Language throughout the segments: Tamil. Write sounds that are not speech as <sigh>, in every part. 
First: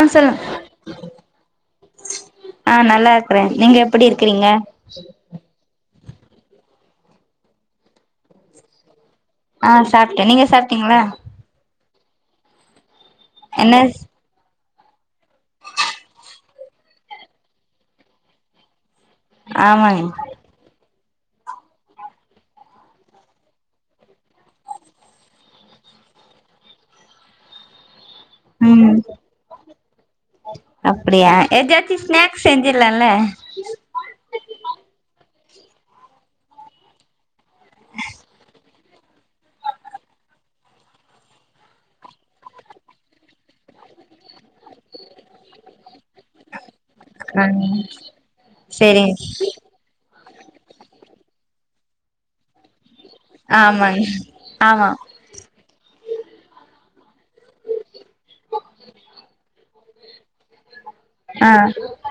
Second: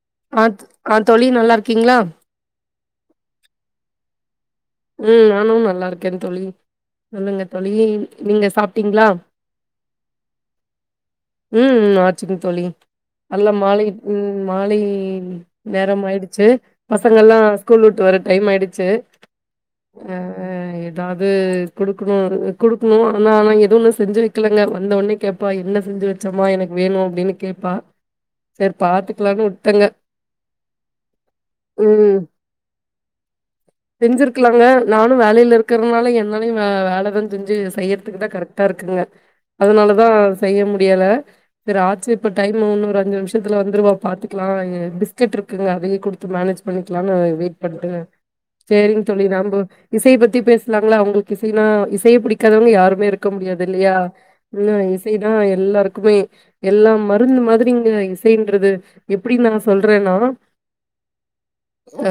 ஆ சொல் ஆ த் ஆ தோழி நல்லார்கிங்ளா ஆ நல்லார்க்றே நீங்க எப்டி இருக்கிறீங்க ம் நானும் நல்லாருக்கேன் தோழி சொல்லுங்க தோழி நீங்க சாப்டீங்ளா ஆ சாப்ட்டே நீங்க சாப்ட்டீங்ளா ம் ஆச்சுங் தோழி நல்ல என்ன மாலை ம் மாலை நேரம் ஆயிடுச்சு பசங்கல்லா ஸ்கூல் வுட்டு வர டைம் ஆயிடுச்சு ஆமாங் ஆ இப் ஏதாது குடுக்குணு வரல குடுக்குணு ஆனா நா எதொண்ணு செஞ்சு வெக்கலங்க வந்த ஒன்னே கேப் அப்பா என்ன செஞ்சு வச்சோமா எனக் வேணு அப்டின்னு கேப்பா செர் ம் பாத்துக்லானு வுட்டங்க அப்டியா ஏதாச்சு ஸ்நாக்ஸ் செஞ்சிர்லால செஞ்சிருக்லாங்க நானு வேலையில இருக்கற்னால என்னாலயு வே வேலதா செஞ்சு செய்யறதுக்கு தா கரெக்டா இருக் க அதனாலதா செய்ய முடியல தேர ஆச்சு இப்ப டைம் முன்னொரு அஞ்சு நிமிஷத்துல வந்துருவா பாத்து ஆமாய்க பிஸ்கட் இருக்குங்க அதயு குடுத்து மேனேஜ் பண்ணிக்லானு ஆ வெயிட் பண்டு சேரி செரிங்க நம்போ இசைய பத்தி பேச்னாங்ளா அவுங்ளுக்கு இசைனா இசைய புடிக்காதவங்க யாருமே இருக் க முடியாது இல்லியா ஆமாங்க ஆமா இன்னய் இசைதா எல்லாருக்குமே எல்லா மருந்து மாதிரிங்க இசைன்றது எப்டிங் நா சொல்றேனா ஆ ஆ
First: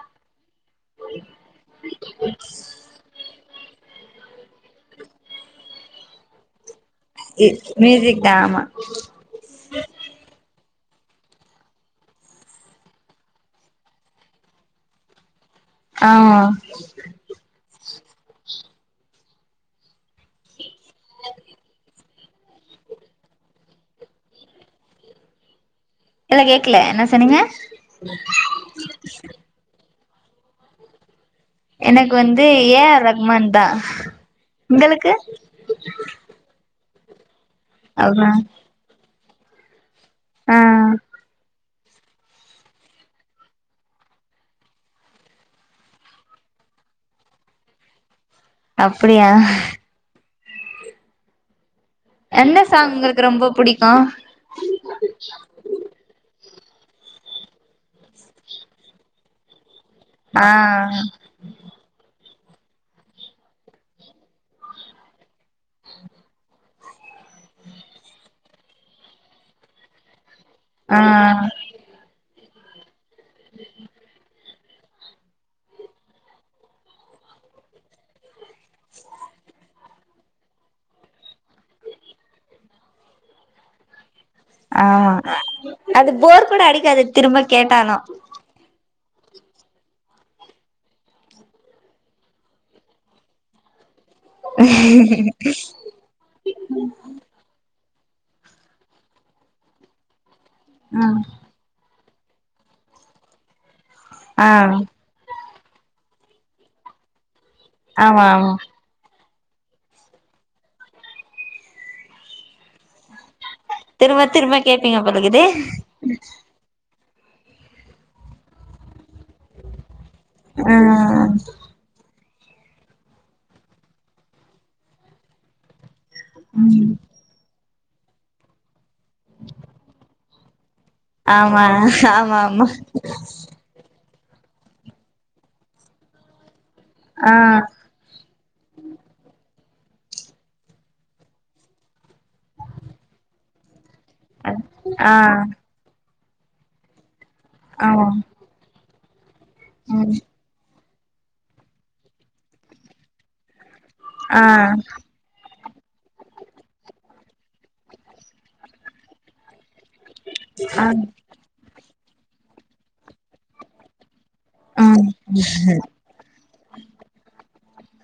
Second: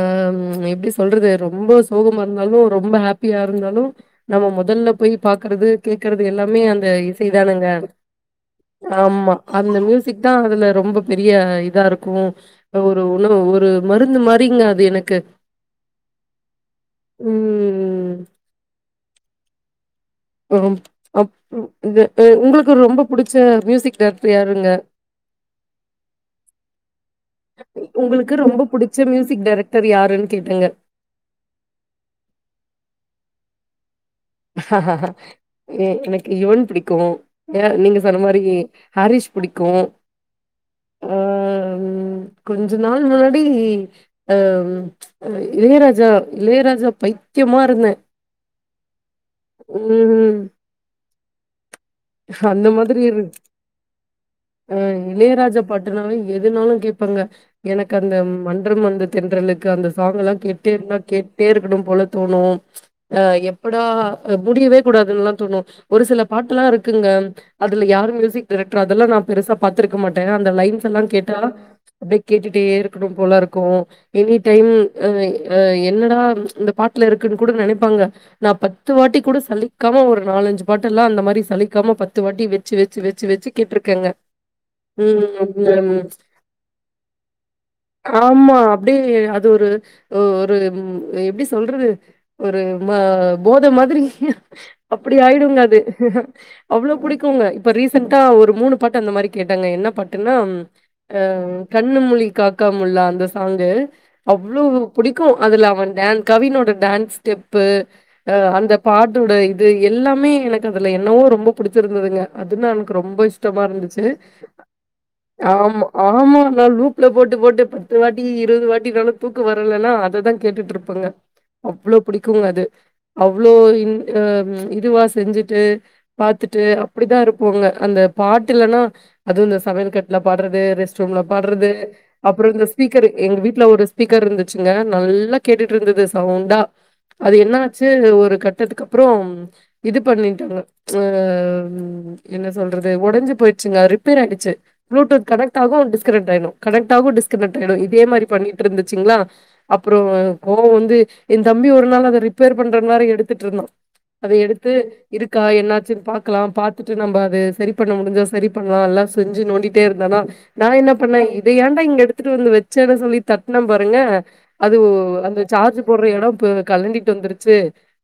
எப்டி சொல்றது ரொம்ப சோகமார்ந்தாலு ரொம்ப ஹாப்பியா இருந்தாலு நம்ம முதல்ல போய் பாக்கறது கேக்கறது எல்லாமே அந்த இ சைதானங்க மியூசிக் தா ஆமா ஆமா அந்த மியூசிக் தா அதுல ரொம்ப பெரிய இதாருக்கு ஒரு உணவு ஒரு மருந்து மாரிங்க அது எனக்கு ஆ ம் ஆ அப் உங்குளுக்கு ரொம்ப புடிச்ச மியூசிக் டைரக்டர் யாருங்க எதனா கேக்கல என்ன சொன்னீங்க உங்குளுக்கு ரொம்ப புடிச்ச மியூசிக் டைரக்டர் யாருன்னு கேட்டங்க எனக்கு வந்து ஏ ஆர் ரகுமான் தான் எனக்கு யுவன் புடிக்கும் ஏ நீங்க சொன்ன அப்றோ மாரி ஹாரீஸ் புடிக்கும் ஆ கொஞ்ச நாள் முன்னாடி அ இளையராஜா இளையராஜா பைத்தியமா இருந்தேன் அப்படியா ம் எந்த அந்த சாங் மாதிரி இரு உங்களுக்கு ரொம்ப புடிக்கும் அ இளையராஜா பாட்டுனாலே எதுனாலும் கேப்பங்க எனக்கு அந்த மன்றம் வந்த தென்றலுக்கு அந்த சாங்கெல்லாம் ஆ கேட்டுனே இருந்தா கேட் டே இருக்கணும் போல தோணும் அ எப்படா முடியவே கூடாதுன்னல்லாம் தோணும் ஒரு சில பாட்டுல்லா இருக் குங்க அதுல யாரு மியூசிக் டைரக்டர் அதெல்லாம் நான் பெருசா பாத்திருக்க மாட்டேன் அந்த லைன் ஸ் எல்லா கேட்டா ஆ அப்டியே கேட்டுட்டே இருக்கணும் போல இருக்கும் எனி டைம் என்னடா இந்த பாட்டுல இருக்குன்னு கூட நெனைப்பாங்க நான் பத்து வாட்டி கூட சலிக்காம ஒரு நாலஞ்சு பாட்டு எல்லாம் அந்த மாரி சலி க்காம பத்து வாட்டி வெச்சு வெச்சு வெச்சு வெச்சு கேட்டுருக்கங்க ஆமா ம் அது <inaudible> போர் கூட அடிக்காது திரும்ப கேட்டாலு ஆமா அப்டியே அது ஒரு ஒரு எப்பிடி சொல்றது ஒரு மா போத மாதிரி அப்படி ஆயிடுங்க அது அவ்ளோ புடிக்குங்க இப்போ ரீசன்டா ஒரு மூணு பாட்டு அந்த மாரி கேட்டங்க என்ன பாட்டுன்னா ம் கண்ணு முழி காக்காமுள்ளா அந்த சாங்கு ஆ அவ்ளோ ஆமா புடிக்கும் அதுல அவன் டேன் கவினோட டேன்ஸ் ஸ்டெப்பு ஆமா அந்த பாட்டோட இது எல்லாமே எனக்கு அதுல என்னவோ ரொம்ப புடிச்சிருந்ததுங்க அதுன்னா எனக்கு ரொம்ப இஷ்டமா இருந்துச்சு திரும்ப திரும்ப கேப்பீங்க போலக்குது ஆமா ஆமால்லா லூப்ல போட்டு போட்டு பத்து வாட்டி இருவது வாட்டி <unintelligible> தூக்க வரலனா அததா கேட்டுட்டு ஆ இருப்பங்க அவ்ளோ புடிக்குங்க அது அவ்ளோ இ இதுவா செஞ்சுட்டு பாத்துட்டு அப்படிதான் இருப்போங்க அந்த பாட்டு இல்லன்னா அதுவும் இந்த சமையல் கட்ல பாட்றது ரெஸ் ட்ரூம்ல ஆமா பாட்றது ஆமா அப்புறம் இந்த ஆமா ஸ்பீக்கர் எங்க வீட்டுல ஒரு ஸ்பீக்கர் இருந்துச்சுங்க நல்லா கேட்டுட்டு இருந்தது சவுண்டா ஆ அது என்னாச் டு ஒரு கட்டத்துக்கு அப்புறம் இது பண்ணிட்டாங்க ஆ என்ன சொல்றது உடஞ்சு போயிடுச்சுங்க ரிப் பேராயிடுச்சு ஆ ப்ளூடூத் கனெக்ட் ஆகு டிஸ்கனெட் ஆயிடும் கனெக்ட் ஆகு டிஸ்கனெட் ஆயிடும் இதே ஆமா மாரி பண்ணி டு இருந்துச்சுங்களா அப்புறம் ம் கோ வந்து ஏ தம்பி ஒரு நாள் அத ரிப்பேர் பண்ற மாரி எடுத்துட்டு இருந்தான் அத ஆ எடுத்து இருக்கா என்னா ச்சு பாக்கலாம் பாத்துட்டு நம்ம அது செரி பண்ண முடிஞ்சா செரி பண்ணலாம் எல்லாம் செஞ்சு நோண்டி டே இருந்தானா நா ஆ என்ன பண்ணேன் இத ஏண்டா இங்க எடுத்துட்டு வந்து வெச்சேன் சொல்லி தட்டுன பாருங்க அது ம் அந்த சார்ஜ் போட்ற எடம் போ கலண்டிட்டு வந்துருச்சு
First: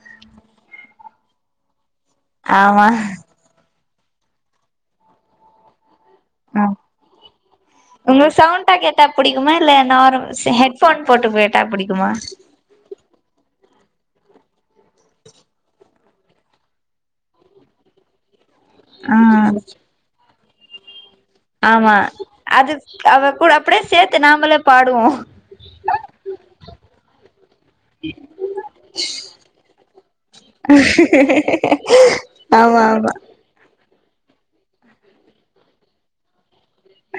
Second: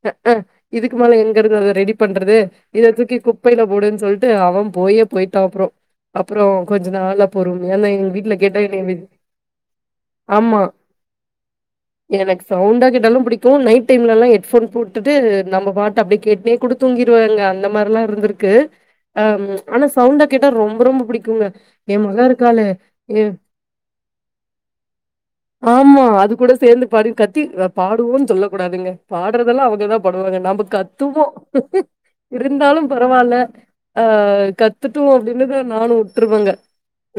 அ ஆ இதுக்கு மேல எங்க இருந்து அத ரெடி பண்றது ஆமா இத தூக்கி குப்பையில போடுன் சொல்ட்டு அவன் போயே போயிட்டான் அப்றோம் அப்புறம் ம் கொஞ்ச நாளா பொறுமைய நா எங்க வீட்ல உங்களுக்கு கேட்ட சவுண்டா என்னய வெ ஆமா போன் போட்டு கேட்டா புடிக்குமா எனக்கு சவுண்டா கேட்டாலு புடிக்கும் நைட் டைம்லலா ஹெட்போன் போட்டுட்டு நம்ப பாட்டு அப்டி கேட்டுனே கூட தூங்கிருவேங்க இந்த மார்லா இருந்திருக்கு ஆ ஆம் ஆனா சவுண்டா கேட்டா ரொம்ப ரொம்ப புடிக்குங்க ஆமா அது அவ கூட அப்டியே சேத்து நாமளே பாடுவோம் ஆமா அது கூட சேந்து பாடி கத்தி பாடுவோன் சொல்ல கூடாதுங்க பாடுறதெல்லாம் அவங்கதா படுவாங்க நாம கத்துவோம் இரு ஆமா ந்தாலும் ஆமா பரவால அ கத்துட்டும் அப்டின்னு நானு வுட்ருவங்க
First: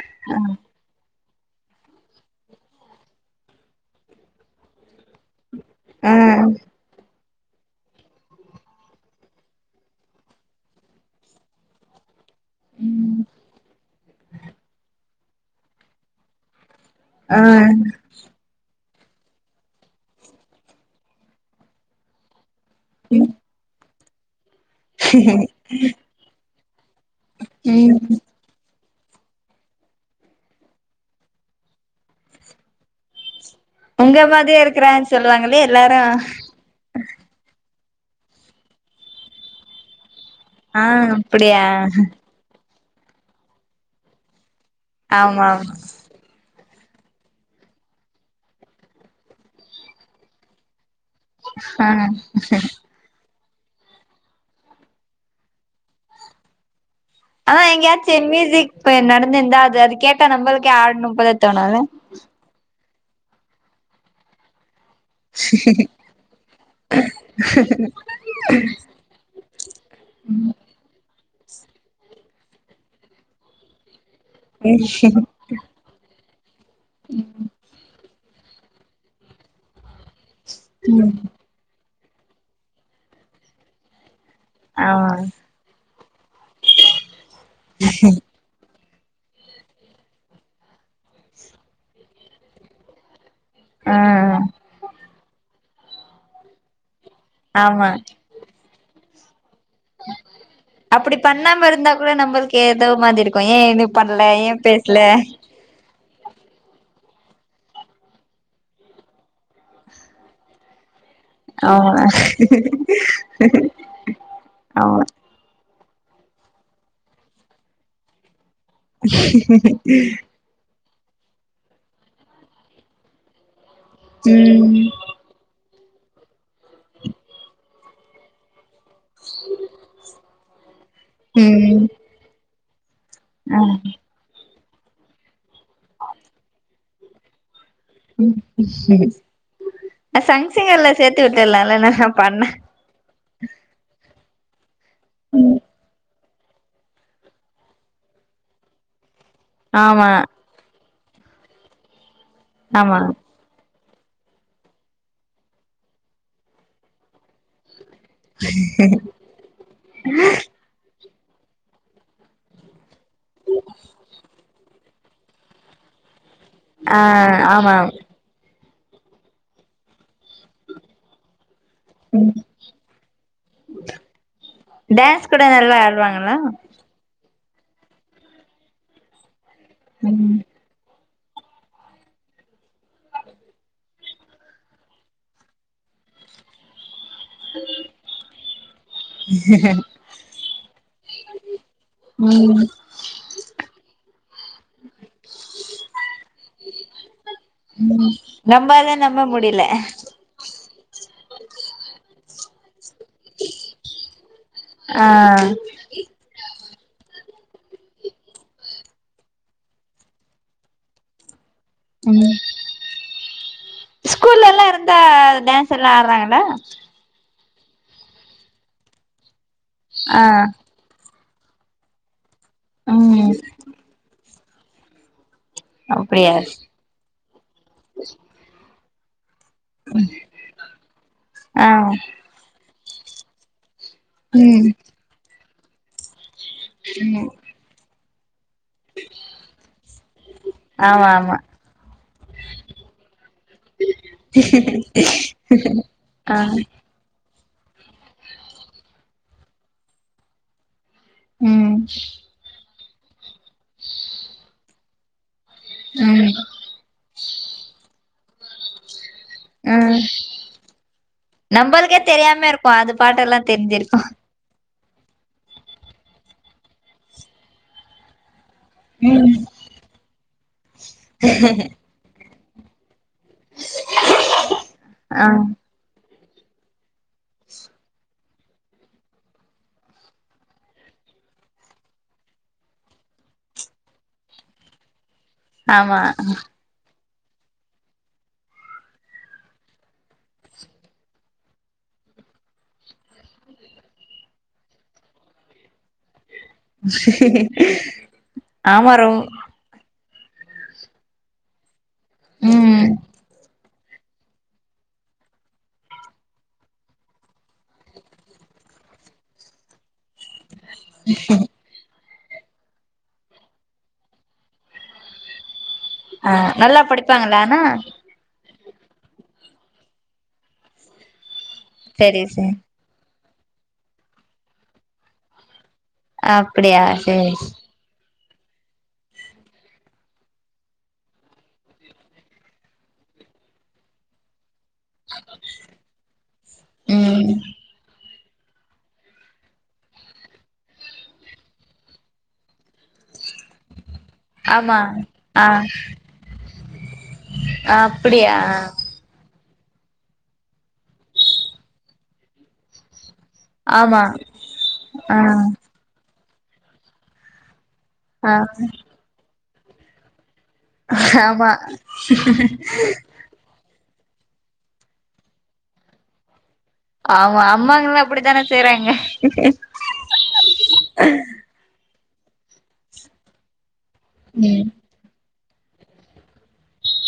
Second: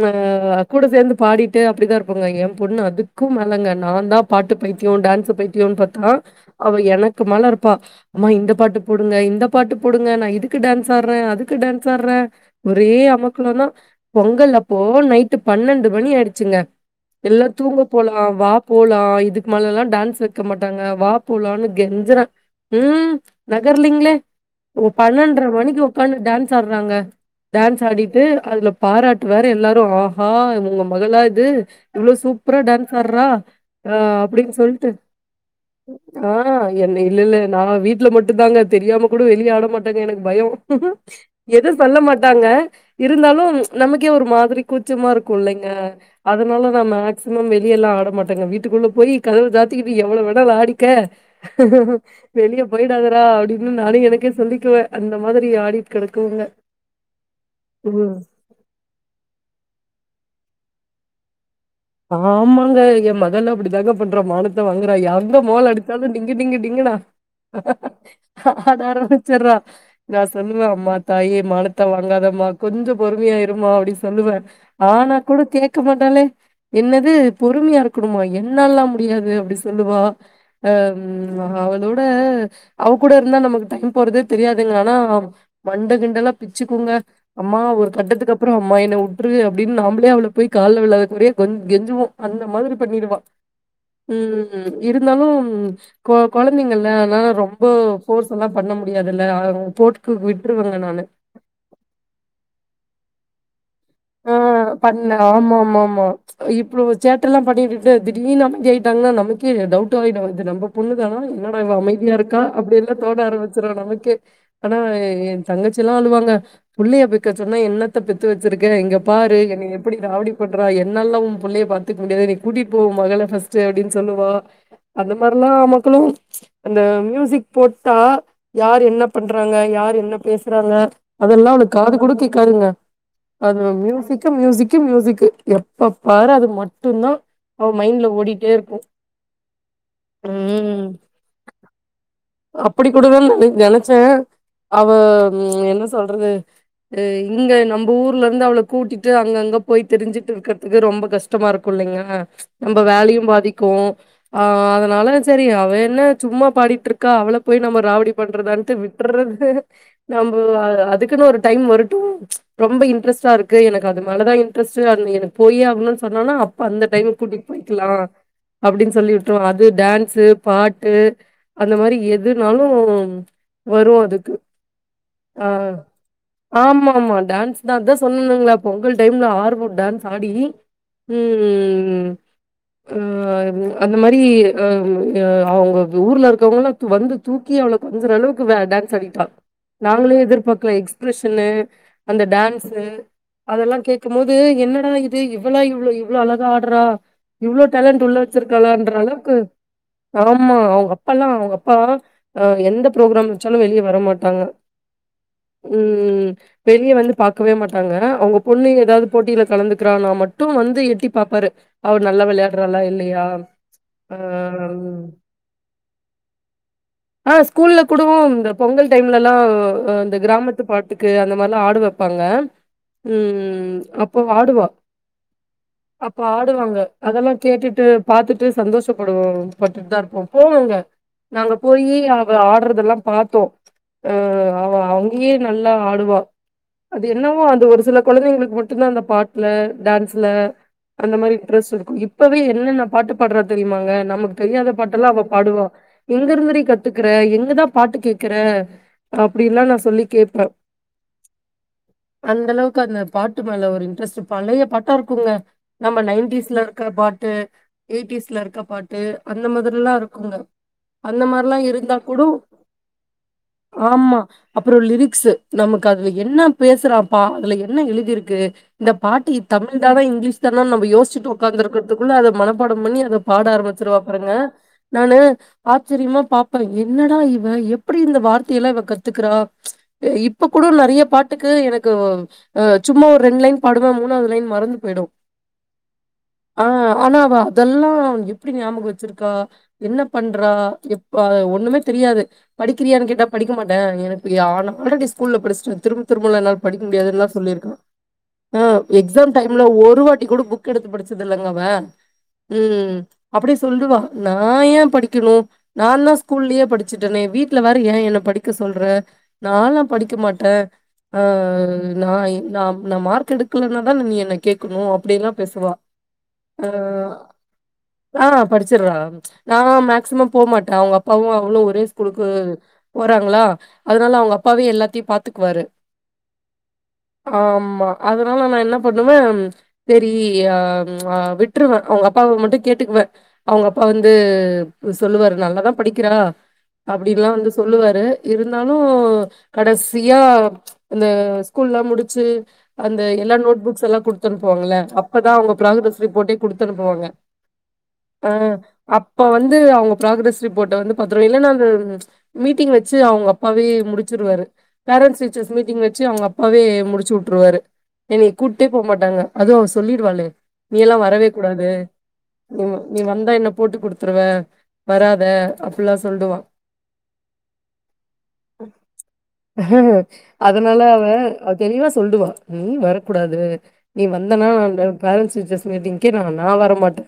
ஆ கூட சேந்து பாடிட்டு அப்டிதா இருப்பங்க என் பொண்ணு அதுக்கு மேலங்க நாந்தா பாட்டு பயி தியோ டான்ஸ் பைத்தியோ பாத்தா ம் அவ எனக் க்கு மேல இருப்பா அம்மா இந்த பாட்டு போடுங்க இந்த பாட்டு போடுங்க நா இதுக்கு டான்ஸ் ஆடுறேன் அதுக்கு டான்ஸ் ஆடுறேன் ஒரே அமக்கள்ளந்தா பொங்கல்லப்போ நைட்டு பன்னெண்டு மணி ஆயிடுச்சுங்க ஆ எல்லா தூங்க போல வா போலா இதுக்கு மேலலா டான்ஸ் வைக்க மாட்டாங்க வா போலான் கெஞ்சுறேன் ம் நகர்லிங்களே ஓ பன்னெண்டர மணிக்கு உக்காண்டு டான்ஸ் ஆடுறாங்க டான்ஸ் ம் ஆடிட்டு அதுல பாராட்டு வேற எல்லாரும் ஆஹா உங்க மகளா இது இவ்ளோ சூப்பரா டான்ஸ் ஆர்றா ஆ உங்க அப்டின் மாதிரியே சொல்ட்டு இருக்கிறான்னு சொல்லுவாங்களே எல்லாரு ஆ ஆ என்ன இல்ல இல்ல நா வீட்ல மட்டு தாங்க தெரியாம கூட வெளிய ஆட மாட்டேங்க எனக்கு பயம் ஆ அப்படியா எதும் சொல்ல மாட் டாங்க இருந்தாலு நமக்கே ஒரு மாதிரி கூச்சமா இருக்கும் ஆமா ல்லங்க அதனால நா மேக்சிமம் வெளியலா ஆட மாட்டேங்க வீட்டுக்குள்ள போய் கதவு சாத்திக்கிட்டு எவ்வளவு வேணால ஆடிக்க ஆ வெளிய போய் <unintelligible> அப்டின் நானும் எனக்கே சொல்லிக்குவேன் அந்த மாதிரி ஆடிட் கெடக்குங்க ஆன் எங்கயாச்சு மியூசிக் நடந்துருந்தா அது அது கேட்டா நம்மளுக்கே ஆடணும் போல தோணுல ஆமாங்க என் மகள்ல அப்டி தாங்க பண்றா மானத்தை வாங்கற யா எங்க மோல அடிச்சாலும் டிங்கு டிங்கு டிங்கனா ஆட ஆரம்பிச்சற நா சொல்லுவே அம்மா தாயே மானத்த வாங்காதம்மா கொஞ்சம் பொறுமையா இருமா அப்டின் சொல்லுவே ஆனா கூட கேட்க மாட்டாலே என்னது பொறுமயா இருக்கணுமா என்னால்லா முடியாது அப்டி சொல்லுவா அ அவளோட அவ கூட இருந்தா நமக்கு டைம் போறதே தெரியாதுங்க ஆனா ஆமா மண்ட கிண்டெல்லா பிச்சுக்குங்க அம்மா ஒரு கட்டத்துக்கப்புறம் அம்மா என்னை வுட்ரு அப்டின் நாமளே அவள போய் கால விளாதகுரையா கெஞ் கெஞ்சுவோம் அந்த மாரி பண்ணிடுவா ஆ ம் இருந்தாலும் கொழந்தைங்கல அதனால ரொம்ப ஆமா போர்ஸ் எல்லாம் பண்ண முடியாதுல்ல அவங்க போட்டு விட்டுருவங்க நானு அப்படி பண்ணாம இருந்தா கூட நம்பளுக்கு ஏத மாதிரி இருக்கும் ஏன் இது பண்ணல ஏன் பண்ண ஆமா ஆமா ஆமா இப்போ சேட்டை ல்லாம் பண்ணிட்டு திடீனு அமைதி ஆயிட்டாங்கன்னா நமக்கே டவுட் ஆயிடது நம்போ பொண்ணுதானா என்னாடா இவ ஆமா அமைதியா இருக்கா அப்டி எல்லாம் தோன ஆரம்பிச்சுறு நமக்கே ஆனா ஆமா தங்கச்சி எல்லா அழுவாங்க புள்ளைய பெக்க சொன்னா என்னத்த பெத்து வச்சிருக்கே இங்க பாரு என்னய எப்டி ராவடி பண்றா என்னாலல்லா உம் புள்ளய பாத்துக்க முடியாது நீ கூட்டிட்டு போ மொதல்ல ஃப்ர்ஸ்ட்டு அப்டின்னு சொல்லுவா ம் அந்த எல்லா மக்களு அந்த மியூசிக் போட்டா யார் என்ன பண்றாங்க யார் என்ன பேசுறாங்க அதெல்லா அவளுக்கு ம் காது குடுத்துக் கேளுங்க அது மியூஸ் மியூசிக் மியூசிக் மியூசிக் எப்ப பாரு அது மட்டு தா அவ மைண்ட்ல ஓடிட்டே இருக்கு அ சன் ம் சிங்கர்ல சேத்து விட்டரால்லா நல்ல பாடினா அப்டி கூடவே நென நெனைச்சே அவ என்ன சொல்றது அ இங்க நம்ம ஊர்ல இருந்து அவளை கூட்டிட்டு அங்கங்க போய் ஆமா திரிஞ்சுட்டு இருக் துக்கு ரொம்ப கஷ்டமா இருக்கு இல்லைங்க நம்ம ஆமா வேலையு பாதிக் கு ஆ அதனால எனக்கு சரி அவ என்ன சும்மா பாடிட்டு இருக்கா அவள போய் நம்ம ராவடி பண்றதானுட்டு விட்டறது நம்ம அதுக்குன்னு ஒரு டைம் வருட்டு ரொம்ப இன்ட்ரெஸ்ட்டா இருக் க்கு எனக்கு அது மேலதா இன்ட்ரெஸ்ட் அது எனக்கு போய் ஆகுனுன்னு சொன்னா அப்ப அந்த ஆ டைம் கூட்டிட்டு ஆமா போய்கலா அப்டின்னு சொல்லிட்டு அது டேன் ஸ் பாட்டு அந்த மாரி ம் எதுனாலு வரு அதுக்கு டான்ஸ் கூட ஆ நல்லா ஆடுவாங்களா ஆமா ஆமா டேன்ஸ் நாதா சொன்னனுங்களா அப்போ உங்கள்கிட்ட இருந்து ஆர்வோ டேன்ஸ் ஆடி ம் ம் ஆ அந்த மாரி அ அவங்க ஊர்ல இருக்கவங்கலா வந்து தூக்கி அவள கொஞ்சறளவுக்கு அ டான்ஸ் ஆடிட்டா நாங்களே எதிர்பார்க்கல எக்ஸ்ப்ரெஷன்னு அந்த ம் டான்ஸு அதெல்லா கேக்கும் போது என்னடா இது இவள இவ்ளோ இவ்ளோ அழகா ஆடுறா இவ்ளோ டேலண்டட் ம் உள்ள நம்பாத வச்சிருக்காளன்ற நம்ப அளவுக்கு முடியல ஆமா அவங்க அப்பல்லா அவங்க அப்பா ஆ எந்த புரோகிரம் வச்சாலு வெளியே வர மாட்டாங்க ஆ ம் வெளியே வந்து பாக்கவே மாட் டாங்க அவங்க பொண்ணு ஏதாவது போட்டியில கலந்துக்கிறான்னா மட்டு வந்து எட்டிப் பாப்பாரு அவ நல்லா ம் விளையாடுறலா இல்லையா அ ஸ்கூல்ல எல்லா இருந்தா டான்ஸ் எல்லா ஆடறாங்களா ஆ ஸ்கூல்ல கூடவு இந்த பொங்கல் டைம்லல்லா இந்த ஆ கிராமத்து பாட் டுக்கு அந்த மாரி எல்லா ஆட வெப்பாங்க ம் அப்போ ஆடுவா அப்ப அப்படியா ஆடுவாங்க அதெல்லா கேட்டுட்டு பாத்துட்டு சந்தோஷப்படுவோ பட்டு தா இருப்போ போவோங்க நாங்க ஆ போயி அவ ஆடுறதெல்லா பாத்தோ பிளீஸ் இங்கையே நல்லா ஆடுவா அது ம் என்னவோ அந்த ஒரு சில குழந்தைங்களுக்கு மட் டுந்தா அந்த பாட்டுல டேன்ஸ்ல ஆமா அந்த மாரி ஆமா இன்ட்ரெஸ்ட் இருக்கு இப்பவே என்னென்ன பாட்டு பாடுற தெரியுமாங்க நமக்கு தெரியாத பாட்டு எல்லா அவ பாடுவா எங்க ஆ இருந்து கத்துக்குற எங்கதா பாட்டு கேக்குற அப்டின்ல்லா நா சொல்லி கேப்பே ம் அந்த அளவுக்கு அந்த பாட்டு மேல ஒரு இன்ட்ரெஸ்ட் பழைய பாட்டா இருக்குங்க நம்ம ம் நைன்டீஸ்ல இருக்க பாட்டு எயிட்டிஸ்ல இருக்க பாட்டு அந்த மாதிரெல்லா இருக்குங்க அந்த மாரிலா இருந்தா நம்பளுக்கே தெரியாமே இருக்கு அது பாட்டு எல்லா தெரிஞ்சிரு அப்புற லிரிக்ஸ் நமக்கு அதுல என்ன பேசுறான்ப்பா அதுல என்ன எழுதிருக்கு இந்த ம் பாட்டு தமிழ் தானா இங்கிலீஷ் தானான்னு நம யோசிச்சுட்டு உக்காந்துருக்கதுக்குள்ள அத மனப்பாடம் பண்ணி அத பாட ஆரம்பிச்சுருவா பாருங்க நானு ஆ ஆச் சரியமா பாப்பே என்னடா இவ எப்டி இந்த வார்த்தையெல்லா இவ கத்துக்குறா இப்ப கூட நெறைய பாட்டுக்கு எனக்குவ் அ சும்மா ஒரு ரெண்டு லைன் பாடுவே மூனாவது லைன் மறந்து போயுடு ஆமா ஆ ஆனா அவ அதெல்லா எப்டி ஞாபகோ வச்சிருக்கா என்ன பண்றா எப்பா ஒன்னுமே தெரியாது படிக்கிறியான்னு கேட்டா படிக்க மாட்டே எனக்கு யா நா ஆல்ரெடி ஸ்கூல்ல படிச்சிட்டே திரும்ப திரும்பலா என்னால படிக்க முடியாதுன்லா சொல்லிருக்கா அ ஆமா ரொம் எக்ஸாம் டைம் ல ஒரு வாட்டி கூட புக் எடுத்து படிச்சது இல்லைங்க அவே ம் அப்டி சொல்லுவா நா ஏ படிக்கணு நான்ல்லா ஸ்கூல்லயே படிச்சுட்டனே வீட்ல வேற ஏ என்ன படிக்க சொல்ற நால்லா படிக்க மாட்டே ஆ நா எ நா நா மார்க் எடுக்கலனா தான நீ என்ன கேக்கணு அப்டி எல்லா பேசுவா ஆ நல்லா ஆ படிப்பாங்களா ஆனா ஆ படிச்சிறா நா மேக்சிமம் போமாட்டே அவங்க அப்பாவு அவளு ஒரே சரி ஸ்கூலுக்கு சரி போறாங்களா அதனால அவங்க அப்பாவே எல்லாத்தையு பாத்துக்குவாரு அப்படியா சரி ஆமா அதனால நா என்ன பண்ணுவே சரி ஆ ஆ விட்ருவே அவங்க அப்பாவ மட்டு கேட்டுக்குவே அவங்க அப்பா வந்து சொல்லுவாரு நல்லாதா படிக்கிறா அப்டின்ல்லா ம் வந்து சொல்லுவாரு இருந்தாலு கடசியா அந்த ஸ்கூல்லா முடிச்சு அந்த எல்லா நோட் புக்ஸூ எல்லா குடுத் த்தனுப்பு வாங்கள்ல ஆமா அப்பதா ஆ அவங்க ப்ராகரஸ் ரிப்போர்டே குடுத்தனுப்புவாங்க அ அப்டியா அப்ப வந்து அவங்க ப்ராகரஸ் ரிப்போட்ட வந்து பாத்துரு இல்லன்னா அந்த மீட்டிங் வச்சு அவங்க அப் பாவே ஆமா முடிச்சுருவாரு ஆ பேரண்ட்ஸ் டீச்சர்ஸ் மீட்டிங் வச்சு அவங்க அப்பாவே முடிச்சு வுட்ருவாரு என்னைய ஆ கூட்டே போமாட்டாங்க அதுவு அவ சொல்லிருவாளே நீ எல்லா வரவே ஆமா கூடாது ம் நீ வந்தா என்ன போட்டு குடுத்துருவ வராத அப்புலா சொல்லுவா ஆமா அம்மாங்கல்லா அப்டிதான செய்றாங்க அ தெளிவா சொல்டுவா ம் வரக்கூடாது நீ வந்தேனா நா ம் இந்த பேரன்ட்ஸ் டீச்சர்ஸ் மீட்டிங்க்கே நா நா வர மாட்டே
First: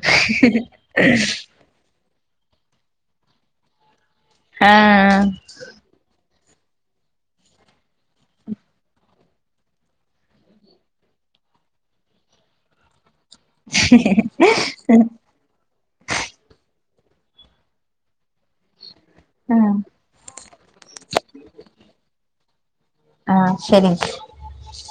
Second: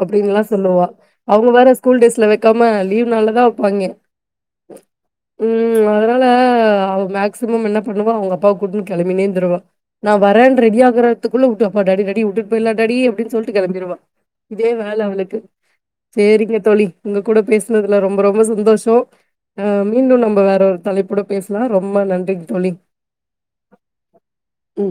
அப்டின்ல்லா சொல்லுவா அவங்க வேற ஸ்கூல் டேஸ்ல வைக்காம லீவ் நாள்ல தா வப்பாங்கே அ அ ம் அதனால அவ மேக்சிமம் என்ன பண்ணுவா அவங்க அப்பா கூட்டுன்னு கெளமினே இருந்துருவா நா வரேன் ரெடி ஆகுறதுக்குள்ள வுட்டு அப்பா டடி டடி வுட்டுட் போயிலா டாடி அப்டின் சொல்ட் டு கெளம்பிருவா இதே வேல அவளுக்கு சேரீங்க தோழி உங்க கூட பேசுனதுல ரொம்ப ரொம்ப சந்தோஷோ ஆ அ மீண்டு நம்ப வேற ஒரு தலைப்புட பேசலா ரொம்ப நன்றி தோழி ஆ செரிங் ம்